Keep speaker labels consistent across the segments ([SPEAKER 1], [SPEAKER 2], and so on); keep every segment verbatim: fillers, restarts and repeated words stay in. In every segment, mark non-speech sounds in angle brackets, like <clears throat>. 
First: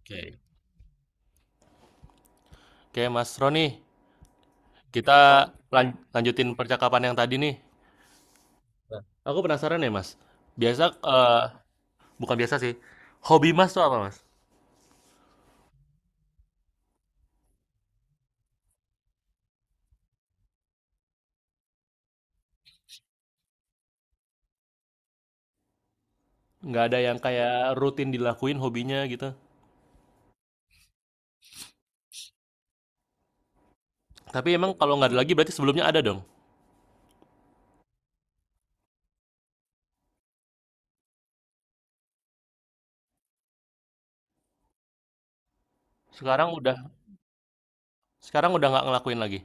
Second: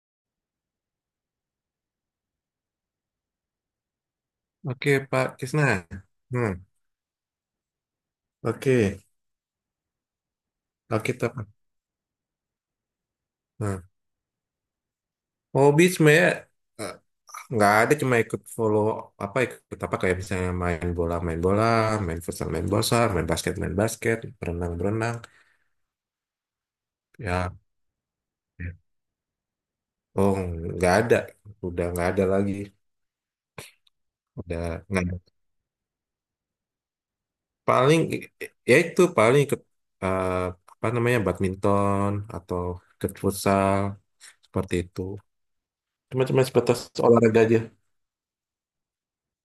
[SPEAKER 1] Oke. Oke, Mas Roni,
[SPEAKER 2] Oke, Pak
[SPEAKER 1] kita
[SPEAKER 2] Krisna.
[SPEAKER 1] lan-
[SPEAKER 2] Hmm,
[SPEAKER 1] lanjutin percakapan yang tadi nih.
[SPEAKER 2] oke.
[SPEAKER 1] Aku penasaran ya, Mas. Biasa
[SPEAKER 2] Oke, kita.
[SPEAKER 1] eh, bukan biasa sih. Hobi Mas
[SPEAKER 2] Nah,
[SPEAKER 1] tuh apa, Mas?
[SPEAKER 2] hobi sebenarnya eh, nggak ada, cuma ikut follow apa ikut apa kayak misalnya main bola main bola main futsal main futsal main basket main basket berenang berenang.
[SPEAKER 1] Nggak ada yang
[SPEAKER 2] Ya,
[SPEAKER 1] kayak rutin dilakuin hobinya gitu.
[SPEAKER 2] oh, nggak ada, udah nggak ada lagi,
[SPEAKER 1] Tapi
[SPEAKER 2] udah
[SPEAKER 1] emang kalau
[SPEAKER 2] nggak
[SPEAKER 1] nggak ada
[SPEAKER 2] ada.
[SPEAKER 1] lagi berarti sebelumnya ada dong.
[SPEAKER 2] Paling i- ya itu paling ikut, eh, apa namanya, badminton atau ikut futsal, seperti itu. Cuma-cuma
[SPEAKER 1] Sekarang udah
[SPEAKER 2] sebatas olahraga aja.
[SPEAKER 1] sekarang udah nggak ngelakuin lagi.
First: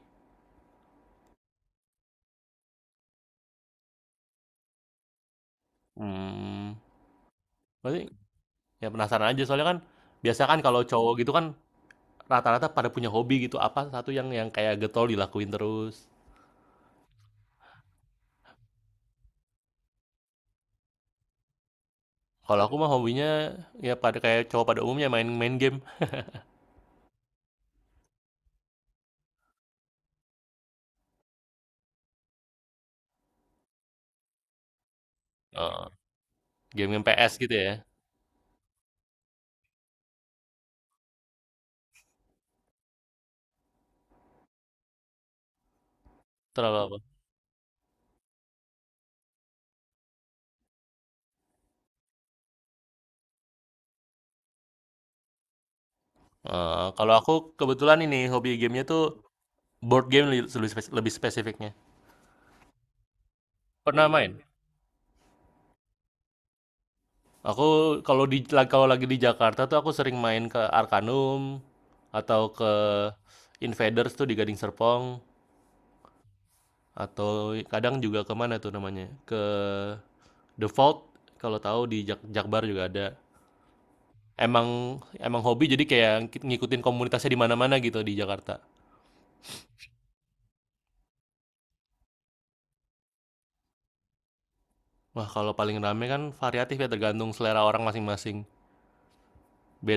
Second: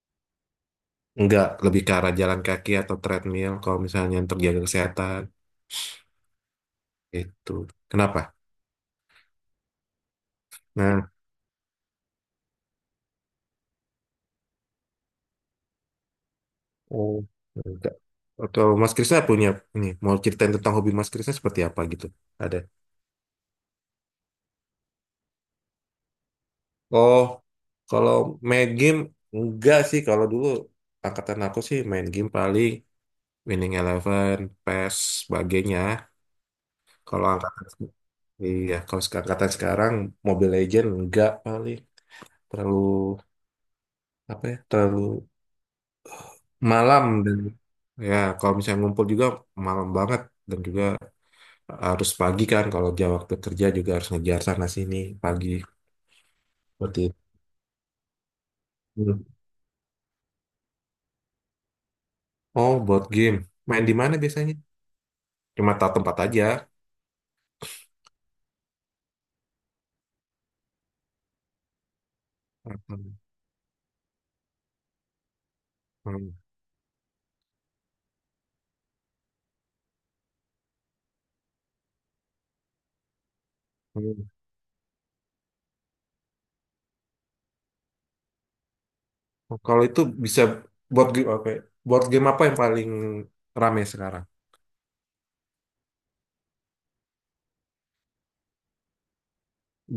[SPEAKER 2] Enggak, lebih ke arah jalan kaki atau treadmill kalau misalnya untuk jaga kesehatan
[SPEAKER 1] Hmm.
[SPEAKER 2] itu.
[SPEAKER 1] Berarti
[SPEAKER 2] Kenapa?
[SPEAKER 1] ya penasaran aja soalnya kan biasa kan kalau
[SPEAKER 2] Nah.
[SPEAKER 1] cowok gitu kan rata-rata pada punya hobi gitu apa satu yang yang kayak getol dilakuin terus.
[SPEAKER 2] Oh, enggak. Atau Mas Krisna punya ini, mau ceritain tentang hobi Mas Krisna seperti apa gitu? Ada.
[SPEAKER 1] Kalau aku mah hobinya ya pada kayak cowok pada umumnya main main game.
[SPEAKER 2] Oh, kalau main game enggak sih. Kalau dulu angkatan aku sih main game paling Winning Eleven, P E S, sebagainya.
[SPEAKER 1] Game-game
[SPEAKER 2] Kalau
[SPEAKER 1] P S gitu
[SPEAKER 2] angkatan,
[SPEAKER 1] ya?
[SPEAKER 2] iya, kalau sek- angkatan sekarang Mobile Legend enggak. Paling terlalu apa ya? Terlalu
[SPEAKER 1] Terlalu apa?
[SPEAKER 2] malam, dan ya kalau misalnya ngumpul juga malam banget, dan juga harus pagi kan, kalau jam waktu kerja juga harus ngejar sana sini pagi,
[SPEAKER 1] Eee,
[SPEAKER 2] seperti
[SPEAKER 1] kalau
[SPEAKER 2] itu.
[SPEAKER 1] aku kebetulan ini hobi gamenya tuh
[SPEAKER 2] Hmm.
[SPEAKER 1] board game li lebih spes lebih spesifiknya.
[SPEAKER 2] Oh, board game. Main di
[SPEAKER 1] Pernah
[SPEAKER 2] mana
[SPEAKER 1] main?
[SPEAKER 2] biasanya? Cuma tahu tempat aja.
[SPEAKER 1] Aku kalau di la kalau lagi di Jakarta tuh aku sering main ke Arcanum atau ke
[SPEAKER 2] Hmm.
[SPEAKER 1] Invaders tuh di Gading Serpong
[SPEAKER 2] Hmm.
[SPEAKER 1] atau kadang juga ke mana tuh namanya? Ke The Vault kalau tahu di Jak Jakbar juga ada.
[SPEAKER 2] Hmm.
[SPEAKER 1] Emang emang hobi jadi kayak ngik ngikutin komunitasnya di mana-mana gitu di Jakarta.
[SPEAKER 2] Oh, kalau itu bisa board game apa, ya? Board game apa yang paling rame sekarang?
[SPEAKER 1] Wah, kalau paling rame kan variatif ya tergantung selera orang masing-masing.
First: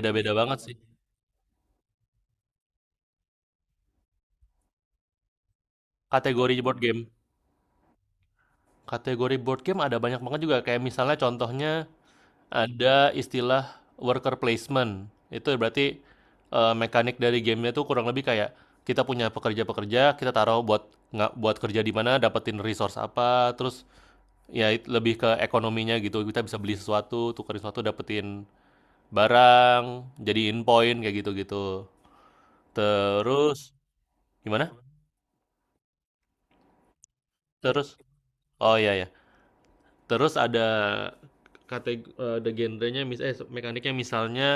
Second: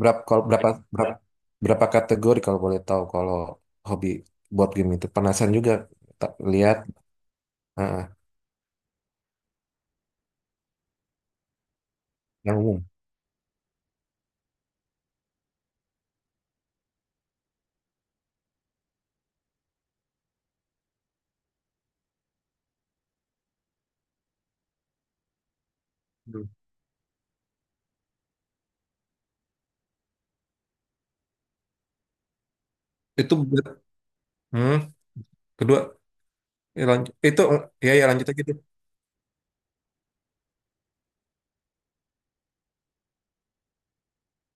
[SPEAKER 2] Berapa, kalau
[SPEAKER 1] banget
[SPEAKER 2] berapa,
[SPEAKER 1] sih.
[SPEAKER 2] berapa, berapa kategori, kalau boleh tahu, kalau hobi board game itu, penasaran juga tak
[SPEAKER 1] Kategori
[SPEAKER 2] lihat.
[SPEAKER 1] board game.
[SPEAKER 2] Ah, ah,
[SPEAKER 1] Kategori board game ada banyak banget juga. Kayak misalnya contohnya
[SPEAKER 2] yang umum.
[SPEAKER 1] ada istilah worker placement. Itu berarti eh, mekanik dari gamenya tuh kurang lebih kayak kita punya pekerja-pekerja, kita taruh buat nggak buat kerja di mana, dapetin resource apa, terus ya lebih ke ekonominya gitu. Kita
[SPEAKER 2] Hmm.
[SPEAKER 1] bisa beli sesuatu, tukerin sesuatu, dapetin barang, jadiin poin kayak gitu-gitu.
[SPEAKER 2] Itu,
[SPEAKER 1] Terus gimana?
[SPEAKER 2] hmm, kedua, ya lanjut. Itu ya,
[SPEAKER 1] Terus
[SPEAKER 2] ya lanjut aja gitu.
[SPEAKER 1] oh iya ya. Terus ada kategori eh, ada genrenya mis eh mekaniknya misalnya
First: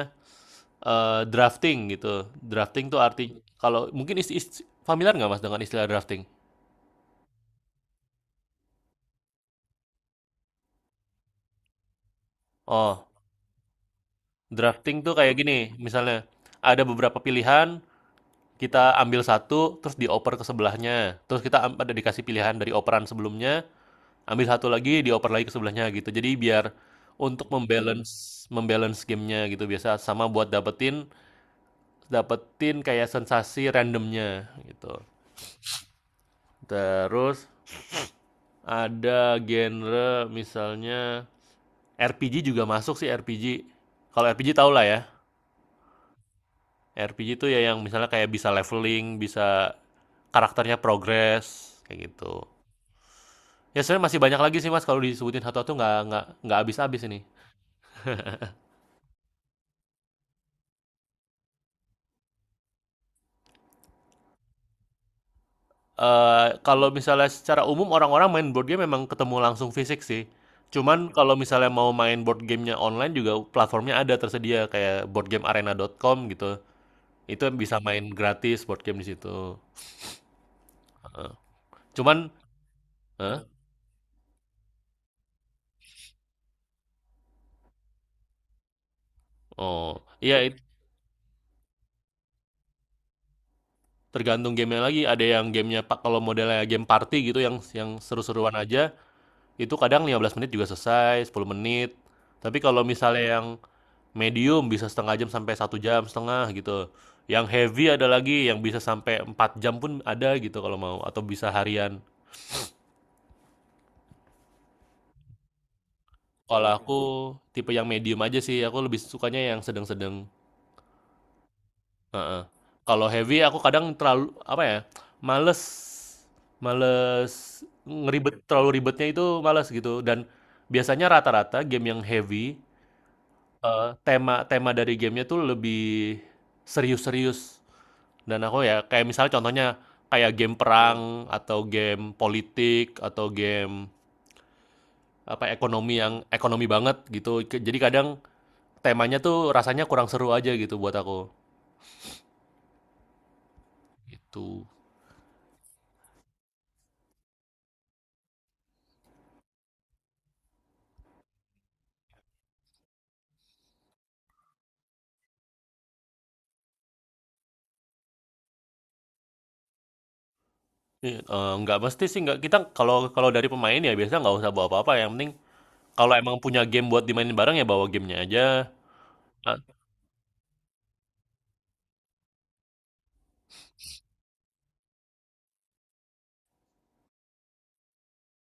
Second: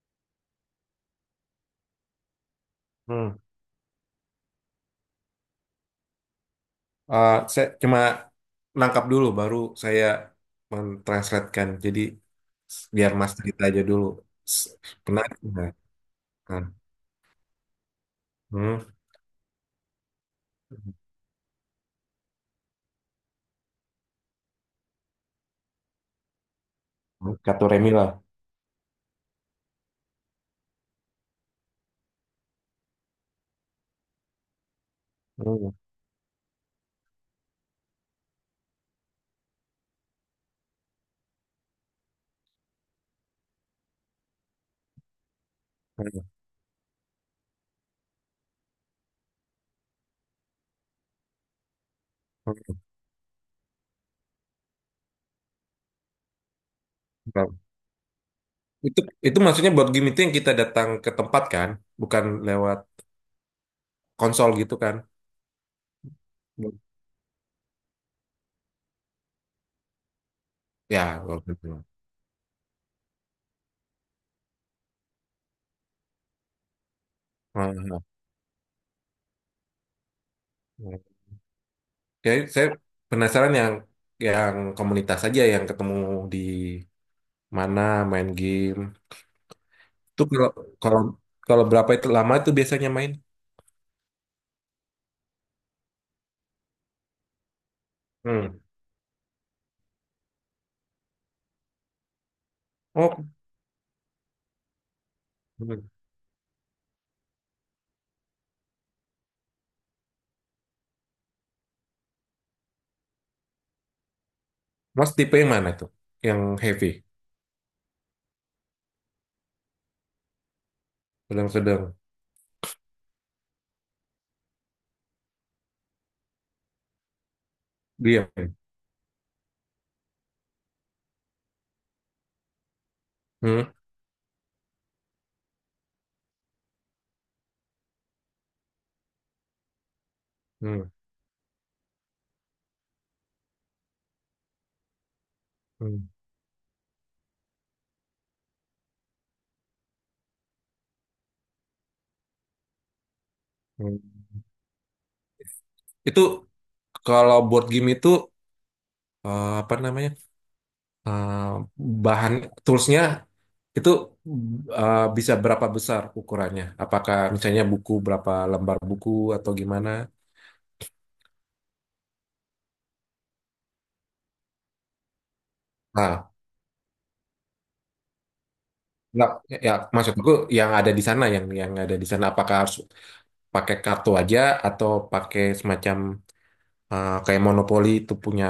[SPEAKER 1] eh, drafting gitu. Drafting tuh arti
[SPEAKER 2] Hmm.
[SPEAKER 1] kalau mungkin is, is- familiar nggak Mas dengan istilah drafting?
[SPEAKER 2] Eh, saya cuma nangkap dulu, baru saya mentranslatekan. Jadi s-
[SPEAKER 1] Oh,
[SPEAKER 2] biar Mas cerita aja dulu. S-
[SPEAKER 1] drafting tuh kayak
[SPEAKER 2] menarik.
[SPEAKER 1] gini,
[SPEAKER 2] Nah,
[SPEAKER 1] misalnya
[SPEAKER 2] nah.
[SPEAKER 1] ada beberapa pilihan,
[SPEAKER 2] Hmm.
[SPEAKER 1] kita ambil satu terus dioper ke sebelahnya. Terus kita am- ada dikasih pilihan dari operan sebelumnya, ambil satu lagi dioper lagi ke sebelahnya gitu. Jadi biar untuk
[SPEAKER 2] Katoremi lah.
[SPEAKER 1] membalance membalance gamenya gitu biasa sama buat dapetin dapetin kayak sensasi randomnya gitu.
[SPEAKER 2] Hmm.
[SPEAKER 1] Terus ada genre misalnya R P G juga masuk sih RPG. Kalau RPG tau lah ya.
[SPEAKER 2] Hmm.
[SPEAKER 1] R P G itu ya yang misalnya kayak bisa leveling, bisa karakternya progress kayak gitu. Ya sebenarnya masih banyak lagi sih mas kalau disebutin satu-satu nggak nggak nggak habis-habis ini.
[SPEAKER 2] Hmm. Itu itu maksudnya board game itu yang kita datang ke tempat kan, bukan lewat konsol gitu kan.
[SPEAKER 1] Eee, kalau misalnya secara umum orang-orang main board game memang ketemu langsung fisik sih. Cuman
[SPEAKER 2] Ya,
[SPEAKER 1] kalau
[SPEAKER 2] board
[SPEAKER 1] misalnya
[SPEAKER 2] game.
[SPEAKER 1] mau main board gamenya online juga platformnya ada tersedia kayak board game arena dot com gitu. Itu
[SPEAKER 2] Hmm.
[SPEAKER 1] bisa
[SPEAKER 2] Hmm.
[SPEAKER 1] main gratis board game di situ,
[SPEAKER 2] Hmm.
[SPEAKER 1] heeh. Cuman
[SPEAKER 2] Jadi saya
[SPEAKER 1] heeh?
[SPEAKER 2] penasaran yang yang komunitas aja yang ketemu di mana main game.
[SPEAKER 1] Oh,
[SPEAKER 2] Tuh
[SPEAKER 1] iya
[SPEAKER 2] kalau,
[SPEAKER 1] it
[SPEAKER 2] kalau, kalau berapa itu lama tuh biasanya main?
[SPEAKER 1] tergantung gamenya lagi, ada yang gamenya pak kalau modelnya game party gitu yang yang seru-seruan
[SPEAKER 2] Hmm.
[SPEAKER 1] aja, itu kadang lima belas menit juga selesai, sepuluh menit. Tapi kalau misalnya
[SPEAKER 2] Oh,
[SPEAKER 1] yang medium bisa setengah jam sampai satu
[SPEAKER 2] hmm.
[SPEAKER 1] jam setengah gitu. Yang heavy ada lagi yang bisa sampai empat jam pun ada gitu kalau mau atau bisa harian.
[SPEAKER 2] Mas tipe yang mana tuh? Yang
[SPEAKER 1] Kalau
[SPEAKER 2] heavy,
[SPEAKER 1] aku tipe yang medium aja sih, aku lebih sukanya yang sedang-sedang.
[SPEAKER 2] sedang-sedang,
[SPEAKER 1] Heeh. Kalau heavy aku kadang terlalu apa ya? Males males ngeribet
[SPEAKER 2] diam.
[SPEAKER 1] terlalu ribetnya itu males gitu dan biasanya rata-rata game yang heavy
[SPEAKER 2] Hmm.
[SPEAKER 1] eh, tema tema dari gamenya tuh lebih serius-serius. Dan aku ya kayak misalnya contohnya kayak game
[SPEAKER 2] Hmm.
[SPEAKER 1] perang atau game politik atau game apa ekonomi
[SPEAKER 2] Hmm.
[SPEAKER 1] yang ekonomi banget gitu. Jadi kadang temanya tuh rasanya kurang seru aja gitu buat aku.
[SPEAKER 2] Hmm.
[SPEAKER 1] Itu
[SPEAKER 2] Itu kalau board game itu, eh, apa namanya? Eh, bahan toolsnya itu, eh, bisa berapa besar ukurannya? Apakah misalnya buku, berapa lembar buku, atau gimana?
[SPEAKER 1] uh, nggak mesti sih nggak kita kalau kalau dari pemain ya biasanya nggak usah bawa apa-apa. Yang penting kalau
[SPEAKER 2] Nah,
[SPEAKER 1] emang punya game buat dimainin bareng ya bawa gamenya aja.
[SPEAKER 2] nggak,
[SPEAKER 1] Ah,
[SPEAKER 2] ya maksudku yang ada di sana, yang yang ada di sana apakah harus pakai kartu aja atau pakai semacam, eh, kayak monopoli itu punya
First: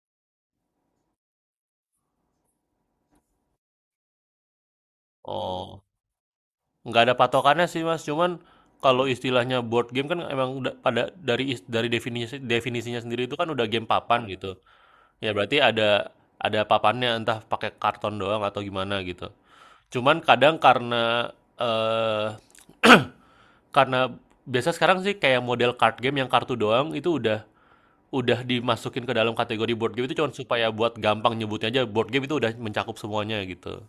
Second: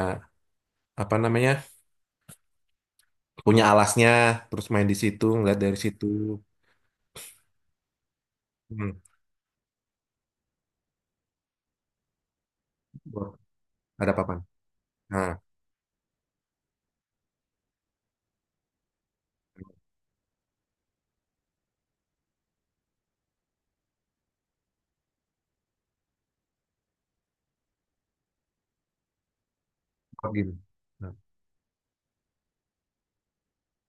[SPEAKER 2] apa namanya, punya alasnya, terus main di situ, ngeliat dari
[SPEAKER 1] oh,
[SPEAKER 2] situ.
[SPEAKER 1] nggak ada patokannya sih mas. Cuman
[SPEAKER 2] Hmm.
[SPEAKER 1] kalau istilahnya board game kan emang udah pada dari is- dari definisi definisinya sendiri
[SPEAKER 2] Board.
[SPEAKER 1] itu kan udah game
[SPEAKER 2] Ada
[SPEAKER 1] papan
[SPEAKER 2] apa,
[SPEAKER 1] gitu.
[SPEAKER 2] nah,
[SPEAKER 1] Ya berarti ada ada papannya, entah pakai karton doang atau gimana gitu. Cuman kadang karena, eee, <clears throat> karena biasa sekarang sih kayak model card game yang kartu doang itu udah udah dimasukin ke dalam kategori board game itu cuman
[SPEAKER 2] board game,
[SPEAKER 1] supaya buat
[SPEAKER 2] nah,
[SPEAKER 1] gampang nyebutnya aja board game itu udah mencakup semuanya gitu.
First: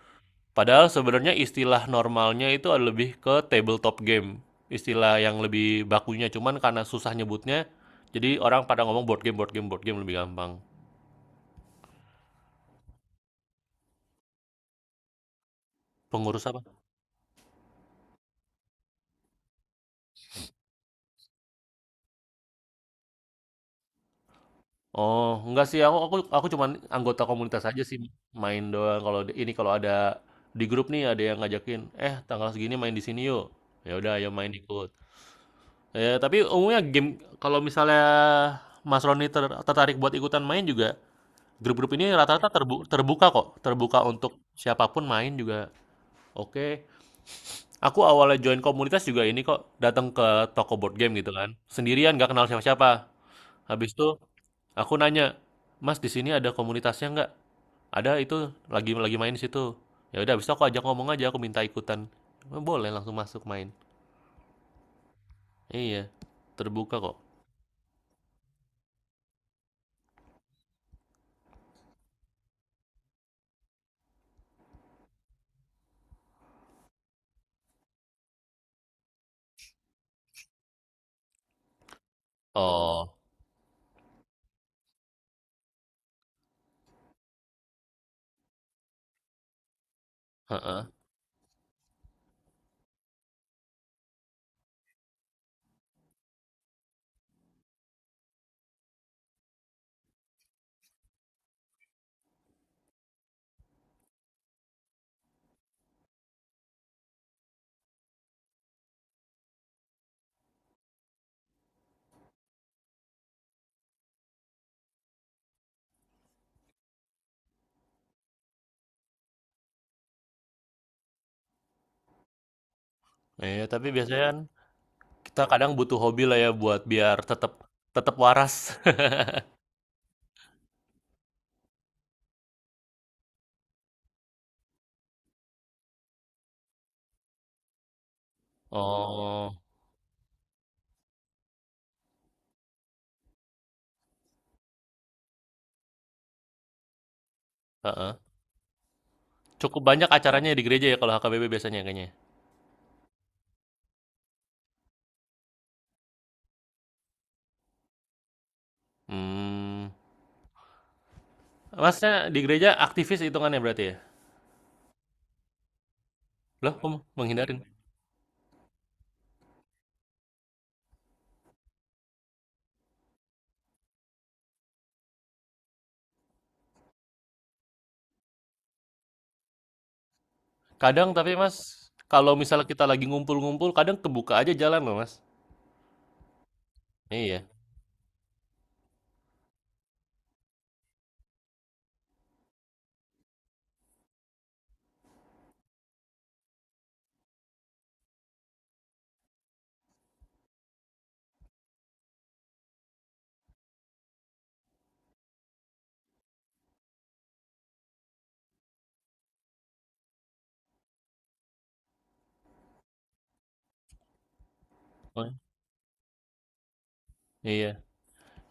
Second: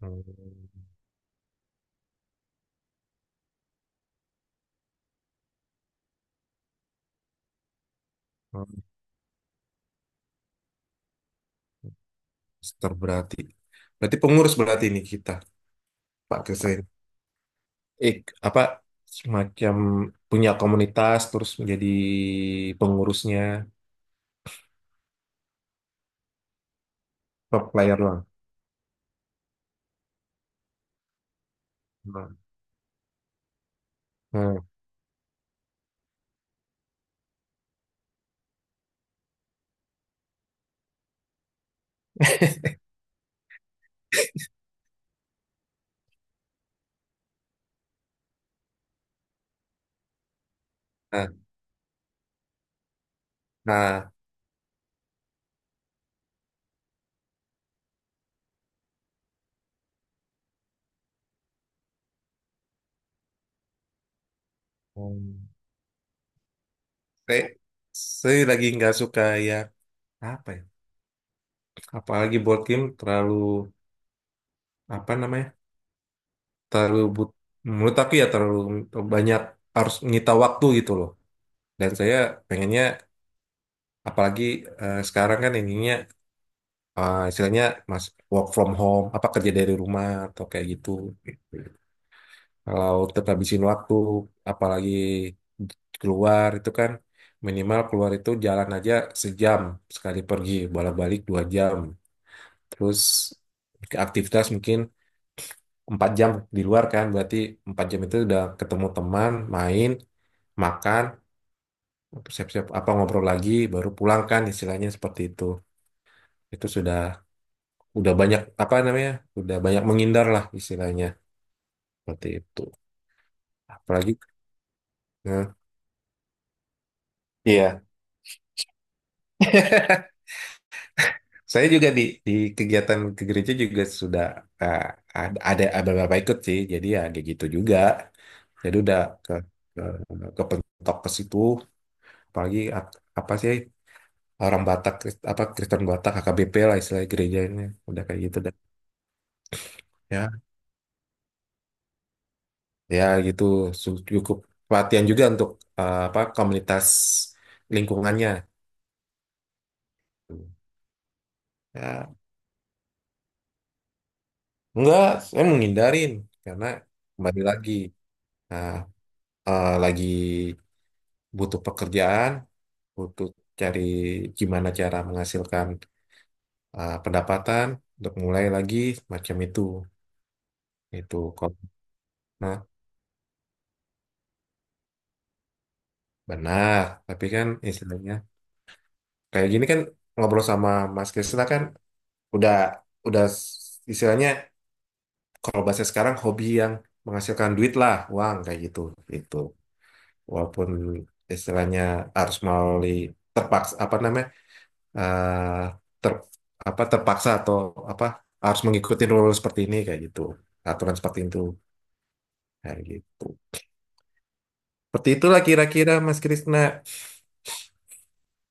[SPEAKER 2] hmm,
[SPEAKER 1] Padahal sebenarnya istilah normalnya itu lebih ke tabletop game, istilah yang lebih bakunya, cuman karena susah nyebutnya, jadi orang pada
[SPEAKER 2] hmm,
[SPEAKER 1] ngomong board game board game board game lebih gampang.
[SPEAKER 2] master, berarti, berarti pengurus, berarti ini kita Pak
[SPEAKER 1] Pengurus apa?
[SPEAKER 2] Kesen, eh, apa, semacam punya komunitas terus menjadi pengurusnya,
[SPEAKER 1] Oh, enggak sih aku aku aku cuman anggota komunitas
[SPEAKER 2] top
[SPEAKER 1] aja
[SPEAKER 2] player
[SPEAKER 1] sih,
[SPEAKER 2] doang.
[SPEAKER 1] main doang kalau di ini kalau ada di grup nih ada yang ngajakin, "Eh,
[SPEAKER 2] Hmm.
[SPEAKER 1] tanggal segini main di sini yuk." Ya udah ayo main
[SPEAKER 2] Hmm.
[SPEAKER 1] ikut. Ya, tapi umumnya game kalau misalnya Mas Roni ter- tertarik buat ikutan main juga, grup-grup ini rata-rata terbu- terbuka kok, terbuka untuk siapapun main juga. Oke. Aku awalnya join komunitas juga ini kok, datang ke toko board game
[SPEAKER 2] Nah,
[SPEAKER 1] gitu kan. Sendirian nggak kenal siapa-siapa. Habis itu
[SPEAKER 2] nah,
[SPEAKER 1] aku nanya, "Mas, di sini ada komunitasnya nggak?" "Ada, itu lagi lagi main di situ." Ya udah, habis itu aku ajak ngomong aja, aku minta ikutan. "Oh, boleh langsung masuk main.
[SPEAKER 2] hmm.
[SPEAKER 1] Iya, terbuka kok."
[SPEAKER 2] saya, saya lagi nggak suka ya, apa ya? Apalagi board game terlalu apa namanya? Terlalu but, menurut aku ya terlalu banyak, harus menyita waktu gitu loh. Dan saya pengennya,
[SPEAKER 1] Oh,
[SPEAKER 2] apalagi, eh, sekarang kan ininya, eh, istilahnya mas, work from home, apa kerja dari rumah atau kayak
[SPEAKER 1] heeh.
[SPEAKER 2] gitu. Kalau tetap habisin waktu, apalagi keluar itu kan minimal keluar itu jalan aja sejam sekali pergi, bolak-balik dua jam. Terus aktivitas mungkin empat jam di luar, kan berarti empat jam itu udah ketemu teman, main, makan, siap-siap, apa, ngobrol lagi baru pulang, kan istilahnya seperti itu. Itu sudah, udah banyak apa namanya, udah banyak menghindar lah istilahnya, seperti itu.
[SPEAKER 1] Iya, tapi
[SPEAKER 2] Apalagi,
[SPEAKER 1] biasanya kan kita
[SPEAKER 2] eh,
[SPEAKER 1] kadang butuh hobi lah ya buat biar tetap
[SPEAKER 2] iya.
[SPEAKER 1] tetap waras. <laughs>
[SPEAKER 2] <laughs> Saya juga di di kegiatan ke gereja juga sudah, eh, ada ada ada beberapa ikut sih, jadi ya kayak gitu juga, jadi udah ke,
[SPEAKER 1] Oh,
[SPEAKER 2] ke, ke pentok ke situ. Apalagi ap- apa sih, orang Batak Krist- apa Kristen Batak, H K B P lah istilahnya gerejanya, udah
[SPEAKER 1] heeh.
[SPEAKER 2] kayak gitu dah.
[SPEAKER 1] Cukup banyak
[SPEAKER 2] Ya,
[SPEAKER 1] acaranya di gereja ya kalau H K B P biasanya kayaknya.
[SPEAKER 2] ya gitu, su- cukup perhatian juga untuk, eh, apa, komunitas lingkungannya,
[SPEAKER 1] Hmm.
[SPEAKER 2] ya.
[SPEAKER 1] Masnya di gereja aktivis hitungannya berarti ya?
[SPEAKER 2] Enggak, saya menghindarin karena
[SPEAKER 1] Loh, kamu
[SPEAKER 2] kembali
[SPEAKER 1] menghindarin?
[SPEAKER 2] lagi, nah, eh, lagi butuh pekerjaan, butuh cari gimana cara menghasilkan, eh, pendapatan untuk mulai lagi, macam itu.
[SPEAKER 1] Kadang
[SPEAKER 2] Itu
[SPEAKER 1] tapi
[SPEAKER 2] kok,
[SPEAKER 1] Mas, kalau
[SPEAKER 2] nah,
[SPEAKER 1] misalnya kita lagi ngumpul-ngumpul, kadang kebuka aja jalan loh Mas.
[SPEAKER 2] benar, tapi
[SPEAKER 1] Iya,
[SPEAKER 2] kan istilahnya, kayak gini kan ngobrol sama Mas Krisna kan udah, udah s- istilahnya, kalau bahasa sekarang, hobi yang menghasilkan duit lah, uang kayak gitu, gitu. Walaupun istilahnya harus melalui, terpaksa apa namanya, eh, ter, apa terpaksa, atau apa, harus mengikuti rule seperti ini kayak gitu, aturan seperti itu, kayak gitu. Seperti
[SPEAKER 1] oh,
[SPEAKER 2] itulah kira-kira Mas Krisna.
[SPEAKER 1] iya.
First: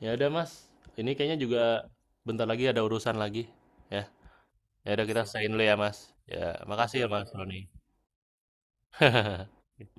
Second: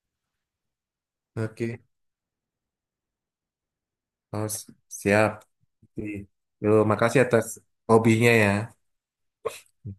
[SPEAKER 1] Ya udah Mas, ini kayaknya juga
[SPEAKER 2] Oke,
[SPEAKER 1] bentar lagi ada urusan lagi. Ya,
[SPEAKER 2] oh, s-
[SPEAKER 1] ya udah kita
[SPEAKER 2] siap.
[SPEAKER 1] sign dulu ya Mas. Ya,
[SPEAKER 2] Yuk,
[SPEAKER 1] makasih ya
[SPEAKER 2] makasih
[SPEAKER 1] Mas.
[SPEAKER 2] atas hobinya ya.
[SPEAKER 1] <laughs>